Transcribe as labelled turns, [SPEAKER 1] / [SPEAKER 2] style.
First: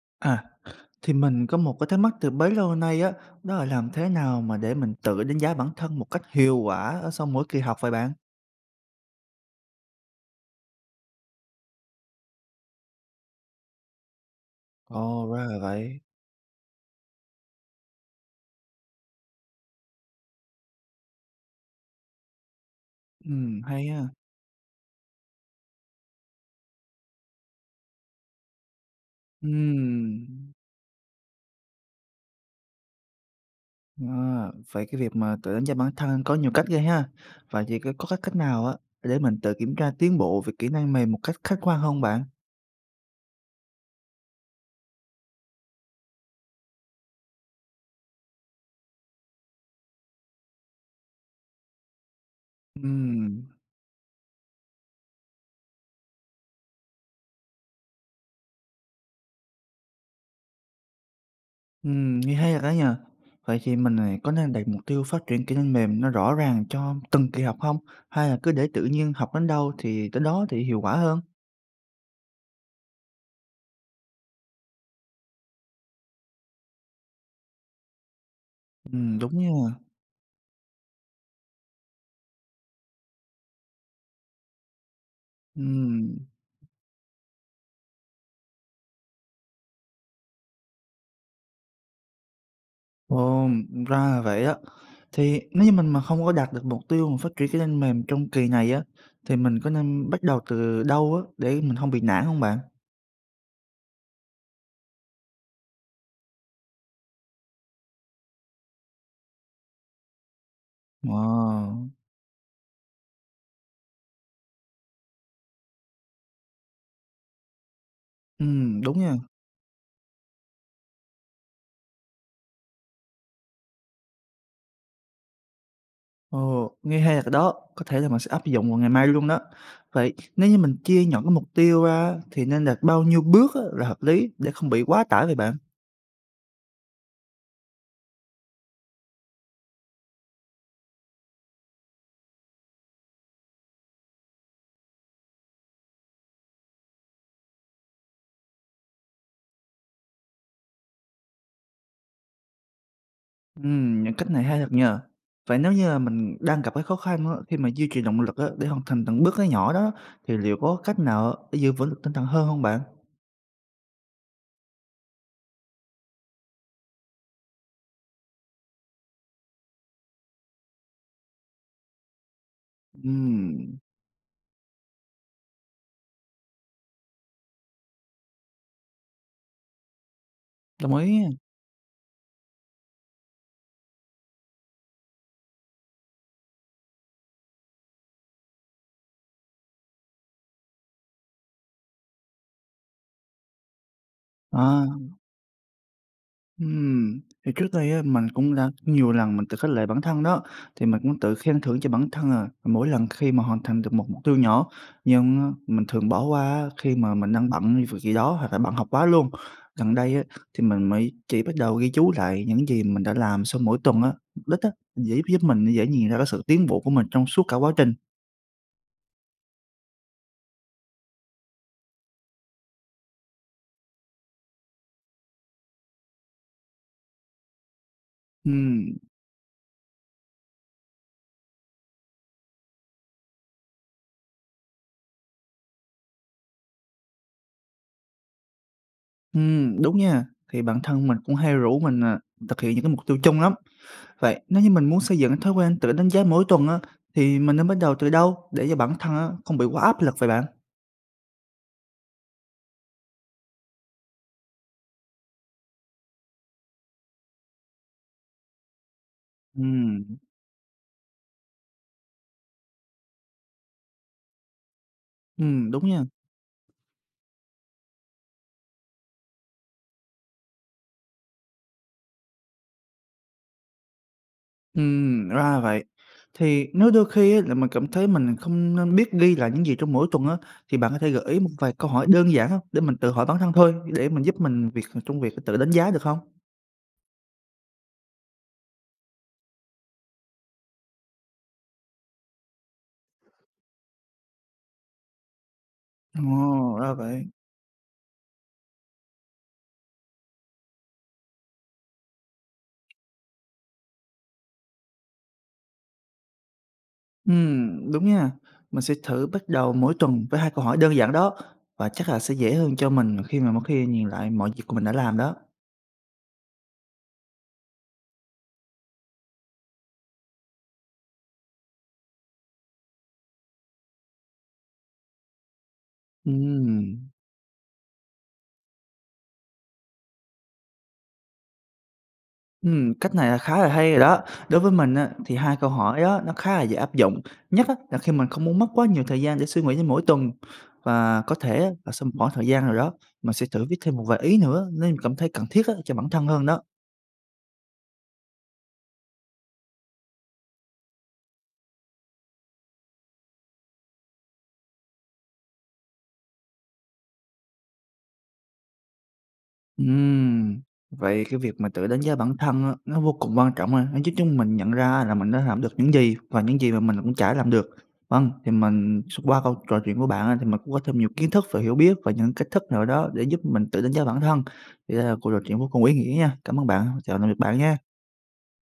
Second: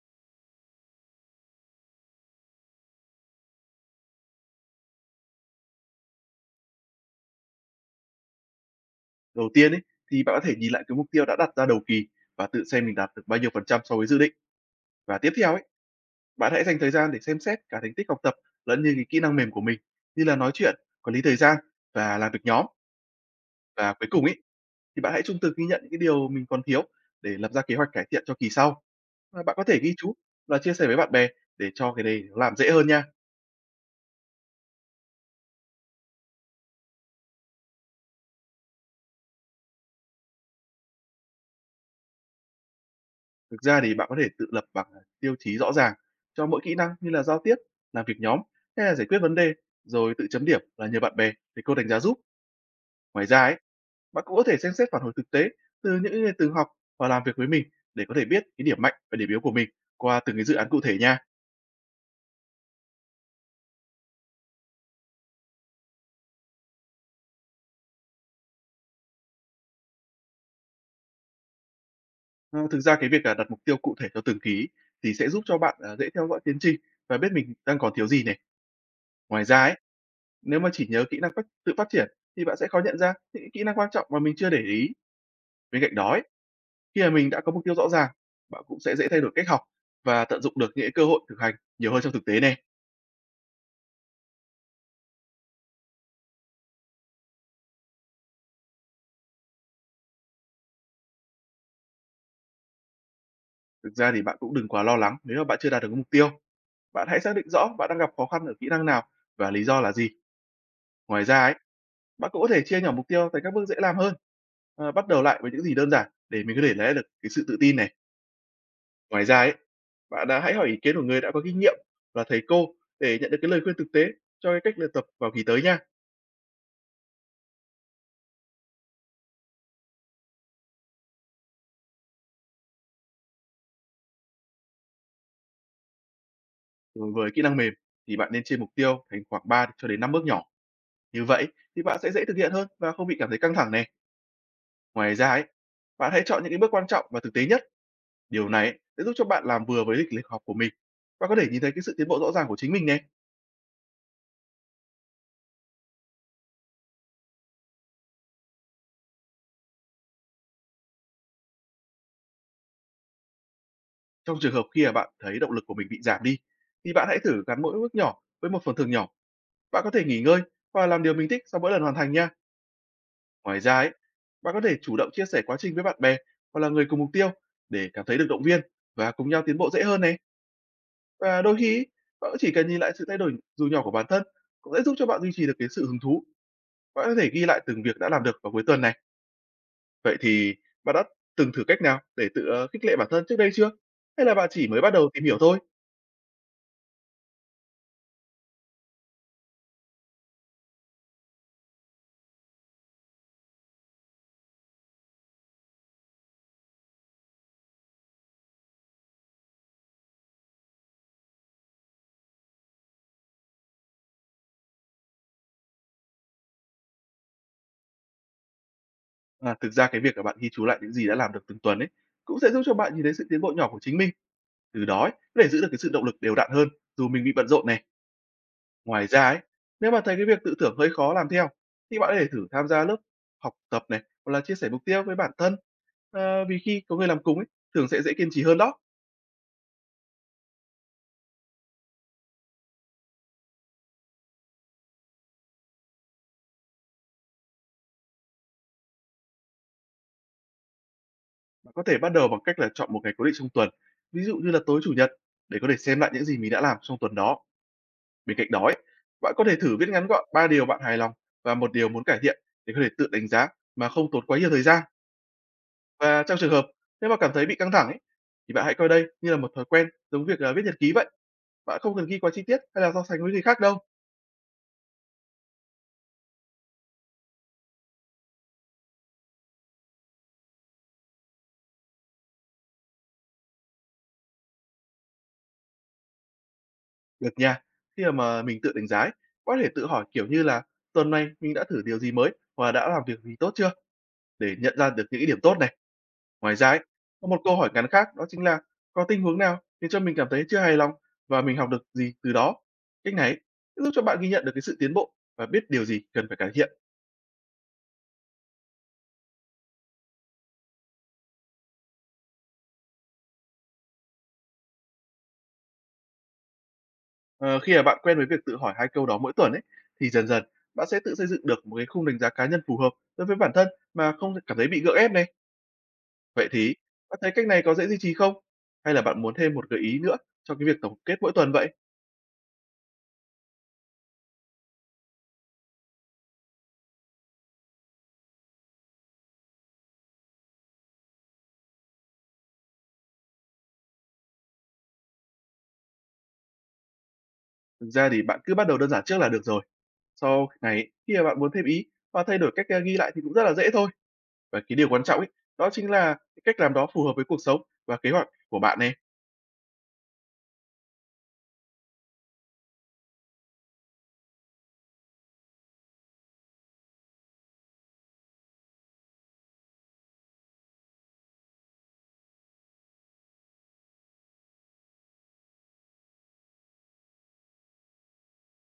[SPEAKER 1] À, thì mình có một cái thắc mắc từ bấy lâu nay á, đó là làm thế nào mà để mình tự đánh giá bản thân một cách hiệu quả ở sau mỗi kỳ học vậy bạn?
[SPEAKER 2] Đầu tiên ấy, thì bạn có thể nhìn lại cái mục tiêu đã đặt ra đầu kỳ và tự xem mình đạt được bao nhiêu phần trăm so với dự định. Và
[SPEAKER 1] Ồ,
[SPEAKER 2] tiếp
[SPEAKER 1] ra
[SPEAKER 2] theo
[SPEAKER 1] là
[SPEAKER 2] ấy,
[SPEAKER 1] vậy.
[SPEAKER 2] bạn hãy dành thời gian để xem xét cả thành tích học tập lẫn như cái kỹ năng mềm của mình như là nói chuyện, quản lý thời gian và làm việc nhóm.
[SPEAKER 1] Hay
[SPEAKER 2] Và
[SPEAKER 1] ha.
[SPEAKER 2] cuối cùng ấy, thì bạn hãy trung thực ghi nhận những cái điều mình còn thiếu để lập ra kế hoạch cải thiện cho kỳ sau. Và bạn có thể ghi chú
[SPEAKER 1] Ừm.
[SPEAKER 2] và chia sẻ với bạn bè để cho cái này nó làm dễ hơn nha.
[SPEAKER 1] À, vậy cái việc mà tự đánh giá bản thân có nhiều cách ghê ha. Vậy thì có cái cách nào á để mình tự kiểm tra tiến bộ về kỹ năng mềm một cách khách quan không bạn?
[SPEAKER 2] Thực ra thì bạn có thể tự lập bảng, tiêu chí rõ ràng cho mỗi kỹ năng như là giao tiếp, làm việc nhóm hay là giải quyết vấn đề, rồi tự chấm điểm là nhờ bạn bè để cô đánh giá giúp. Ngoài ra
[SPEAKER 1] Ừm.
[SPEAKER 2] ấy, bạn cũng có thể xem xét phản hồi thực tế từ những người từng học và làm việc với mình để có thể biết cái điểm mạnh và điểm yếu của mình qua từng cái dự án cụ thể nha.
[SPEAKER 1] Nghe hay thật đó nhờ. Vậy thì mình này có nên đặt mục tiêu phát triển kỹ năng mềm nó rõ ràng cho từng kỳ học không? Hay là cứ để tự nhiên học đến đâu thì tới đó thì hiệu quả hơn?
[SPEAKER 2] Ờ, Thực ra cái việc là đặt mục tiêu cụ thể cho từng ký thì sẽ giúp cho bạn dễ theo dõi tiến trình và biết mình đang còn thiếu gì này.
[SPEAKER 1] Đúng
[SPEAKER 2] Ngoài ra
[SPEAKER 1] nha.
[SPEAKER 2] ấy, nếu mà chỉ nhớ kỹ năng tự phát triển thì bạn sẽ khó nhận ra những kỹ năng quan trọng mà mình chưa để ý. Bên cạnh đó
[SPEAKER 1] Ừm,
[SPEAKER 2] ấy, khi mà mình đã có mục tiêu rõ ràng, bạn cũng sẽ dễ thay đổi cách học và tận dụng được những cái cơ hội thực hành nhiều hơn trong thực tế này.
[SPEAKER 1] ồ, ra là vậy á. Thì nếu như mình mà không có đạt được mục tiêu mà phát triển kỹ năng mềm trong kỳ này á, thì mình có nên bắt đầu từ đâu á để mình không bị nản không bạn?
[SPEAKER 2] Thực ra thì bạn cũng đừng quá lo lắng nếu mà bạn chưa đạt được cái mục tiêu. Bạn hãy xác định rõ bạn đang gặp khó khăn ở kỹ năng nào và lý do là gì. Ngoài ra ấy,
[SPEAKER 1] Wow,
[SPEAKER 2] bạn cũng có thể chia nhỏ mục tiêu thành các bước dễ làm hơn. Bắt đầu lại với những gì đơn giản để mình có thể lấy được cái sự tự tin này.
[SPEAKER 1] đúng nha.
[SPEAKER 2] Ngoài ra ấy, bạn hãy hỏi ý kiến của người đã có kinh nghiệm là thầy cô để nhận được cái lời khuyên thực tế cho cái cách luyện tập vào kỳ tới nha.
[SPEAKER 1] Ồ, nghe hay thật đó, có thể là mình sẽ áp dụng vào ngày mai luôn đó. Vậy nếu như mình chia nhỏ cái mục tiêu ra thì nên đặt bao nhiêu bước á, là hợp lý để không bị quá tải vậy bạn?
[SPEAKER 2] Đối với kỹ năng mềm thì bạn nên chia mục tiêu thành khoảng 3 cho đến 5 bước nhỏ. Như vậy thì bạn sẽ dễ thực hiện hơn và không bị cảm thấy căng thẳng này. Ngoài ra ấy, bạn hãy chọn những cái bước quan trọng và thực tế nhất. Điều này ấy, sẽ giúp cho bạn làm vừa với lịch lịch học của mình và có thể nhìn thấy cái sự tiến bộ rõ ràng của chính mình này.
[SPEAKER 1] Những cách này hay thật nhờ. Vậy nếu như là mình đang gặp cái khó khăn á, khi mà duy trì động lực á, để hoàn thành từng bước nó nhỏ đó thì liệu có cách nào để giữ vững được tinh thần hơn không bạn?
[SPEAKER 2] Trong trường hợp khi mà bạn thấy động lực của mình bị giảm đi, thì bạn hãy thử gắn mỗi bước nhỏ với một phần thưởng nhỏ. Bạn có thể nghỉ ngơi và làm điều mình thích sau mỗi lần hoàn thành nha. Ngoài ra
[SPEAKER 1] Ừm,
[SPEAKER 2] ấy, bạn có thể chủ động chia sẻ quá trình với bạn bè hoặc là người cùng mục tiêu để cảm thấy được động viên và cùng nhau tiến bộ dễ hơn này.
[SPEAKER 1] đồng ý.
[SPEAKER 2] Và đôi khi ấy, bạn cũng chỉ cần nhìn lại sự thay đổi dù nhỏ của bản thân cũng sẽ giúp cho bạn duy trì được cái sự hứng thú. Bạn có thể ghi lại từng việc đã làm được vào cuối tuần này. Vậy thì bạn đã từng thử cách nào để tự, khích lệ bản thân trước đây chưa? Hay là bạn chỉ mới
[SPEAKER 1] À.
[SPEAKER 2] bắt đầu tìm hiểu thôi?
[SPEAKER 1] Thì trước đây á, mình cũng đã nhiều lần mình tự khích lệ bản thân đó, thì mình cũng tự khen thưởng cho bản thân à, mỗi lần khi mà hoàn thành được một mục tiêu nhỏ. Nhưng á, mình thường bỏ qua khi mà mình đang bận vì việc gì đó hoặc là bận học quá luôn. Gần đây á, thì mình mới chỉ bắt đầu ghi chú lại những gì mình đã làm sau mỗi tuần á, mục đích á, dễ giúp mình dễ nhìn ra cái sự tiến bộ của mình trong suốt cả quá trình.
[SPEAKER 2] À, thực ra cái việc là bạn ghi chú lại những gì đã làm được từng tuần ấy, cũng sẽ giúp cho bạn nhìn thấy sự tiến bộ nhỏ của chính mình. Từ đó ấy, có thể giữ được cái sự động lực đều đặn hơn dù mình bị bận rộn này.
[SPEAKER 1] Ừm,
[SPEAKER 2] Ngoài ra ấy, nếu bạn thấy cái việc tự thưởng hơi khó làm theo, thì bạn có thể thử tham gia lớp học tập này, hoặc là chia sẻ mục tiêu với bản thân. Vì khi có người làm cùng ấy, thường sẽ dễ kiên trì hơn đó.
[SPEAKER 1] đúng nha, thì bản thân mình cũng hay rủ mình à, thực hiện những cái mục tiêu chung lắm. Vậy nếu như mình muốn xây dựng thói quen tự đánh giá mỗi tuần á, thì mình nên bắt đầu từ đâu để cho bản thân á, không bị quá áp lực vậy bạn?
[SPEAKER 2] Bạn có thể bắt đầu bằng cách là chọn một ngày cố định trong tuần, ví dụ như là tối chủ nhật, để có thể xem lại những gì mình đã làm trong tuần đó. Bên cạnh đó ấy, bạn có thể thử viết
[SPEAKER 1] Ừm,
[SPEAKER 2] ngắn gọn ba điều bạn hài lòng và một điều muốn cải thiện để có thể tự đánh giá mà không tốn quá nhiều thời gian.
[SPEAKER 1] đúng nha.
[SPEAKER 2] Và trong trường hợp nếu mà cảm thấy bị căng thẳng ấy, thì bạn hãy coi đây như là một thói quen giống việc, viết nhật ký vậy. Bạn không cần ghi quá chi tiết hay là so sánh với người khác đâu.
[SPEAKER 1] Ra vậy. Thì nếu đôi khi á, là mình cảm thấy mình không nên biết ghi lại những gì trong mỗi tuần á, thì bạn có thể gợi ý một vài câu hỏi đơn giản không? Để mình tự hỏi bản thân thôi, để mình giúp mình việc trong việc tự đánh giá được không?
[SPEAKER 2] Được nha. Khi mà mình tự đánh giá ấy, có thể tự hỏi kiểu như là tuần này mình đã thử điều gì mới và đã làm việc gì tốt chưa để nhận ra được những cái điểm tốt này. Ngoài ra
[SPEAKER 1] Ồ,
[SPEAKER 2] ấy,
[SPEAKER 1] ra vậy.
[SPEAKER 2] có một câu hỏi ngắn khác đó chính là có tình huống nào khiến cho mình cảm thấy chưa hài lòng và mình học được gì từ đó. Cách này ấy, giúp cho bạn ghi nhận được cái sự tiến bộ và biết điều gì cần phải cải thiện.
[SPEAKER 1] Đúng nha. Mình sẽ thử bắt đầu mỗi tuần với 2 câu hỏi đơn giản đó và chắc là sẽ dễ hơn cho mình khi mà mỗi khi nhìn lại mọi việc của mình đã làm đó.
[SPEAKER 2] Ờ, Khi mà bạn quen với việc tự hỏi hai câu đó mỗi tuần ấy, thì dần dần bạn sẽ tự xây dựng được một cái khung đánh giá cá nhân phù hợp đối với bản thân mà không cảm thấy bị gượng ép này. Vậy thì
[SPEAKER 1] Ừm,
[SPEAKER 2] bạn thấy cách này có dễ duy trì không? Hay là bạn muốn thêm một gợi ý nữa cho cái việc tổng kết mỗi tuần vậy?
[SPEAKER 1] cách này là khá là hay rồi đó. Đối với mình á, thì 2 câu hỏi đó nó khá là dễ áp dụng, nhất á là khi mình không muốn mất quá nhiều thời gian để suy nghĩ đến mỗi tuần. Và có thể á, là sau một khoảng thời gian rồi đó, mình sẽ thử viết thêm một vài ý nữa nếu mình cảm thấy cần thiết á, cho bản thân hơn đó.
[SPEAKER 2] Thực ra thì bạn cứ bắt đầu đơn giản trước là được rồi. Sau này ấy, khi mà bạn muốn thêm ý và thay đổi cách ghi lại thì cũng rất là dễ thôi. Và cái điều quan trọng ấy, đó chính là cái cách làm đó phù hợp với cuộc sống và kế hoạch của bạn này.
[SPEAKER 1] Ừm, vậy cái việc mà tự đánh giá bản thân á, nó vô cùng quan trọng ha, nó giúp chúng mình nhận ra là mình đã làm được những gì và những gì mà mình cũng chả làm được. Vâng, thì mình qua câu trò chuyện của bạn á, thì mình cũng có thêm nhiều kiến thức và hiểu biết và những cách thức nào đó để giúp mình tự đánh giá bản thân. Thì đây là cuộc trò chuyện vô cùng ý nghĩa nha. Cảm ơn bạn, chào tạm biệt bạn nha.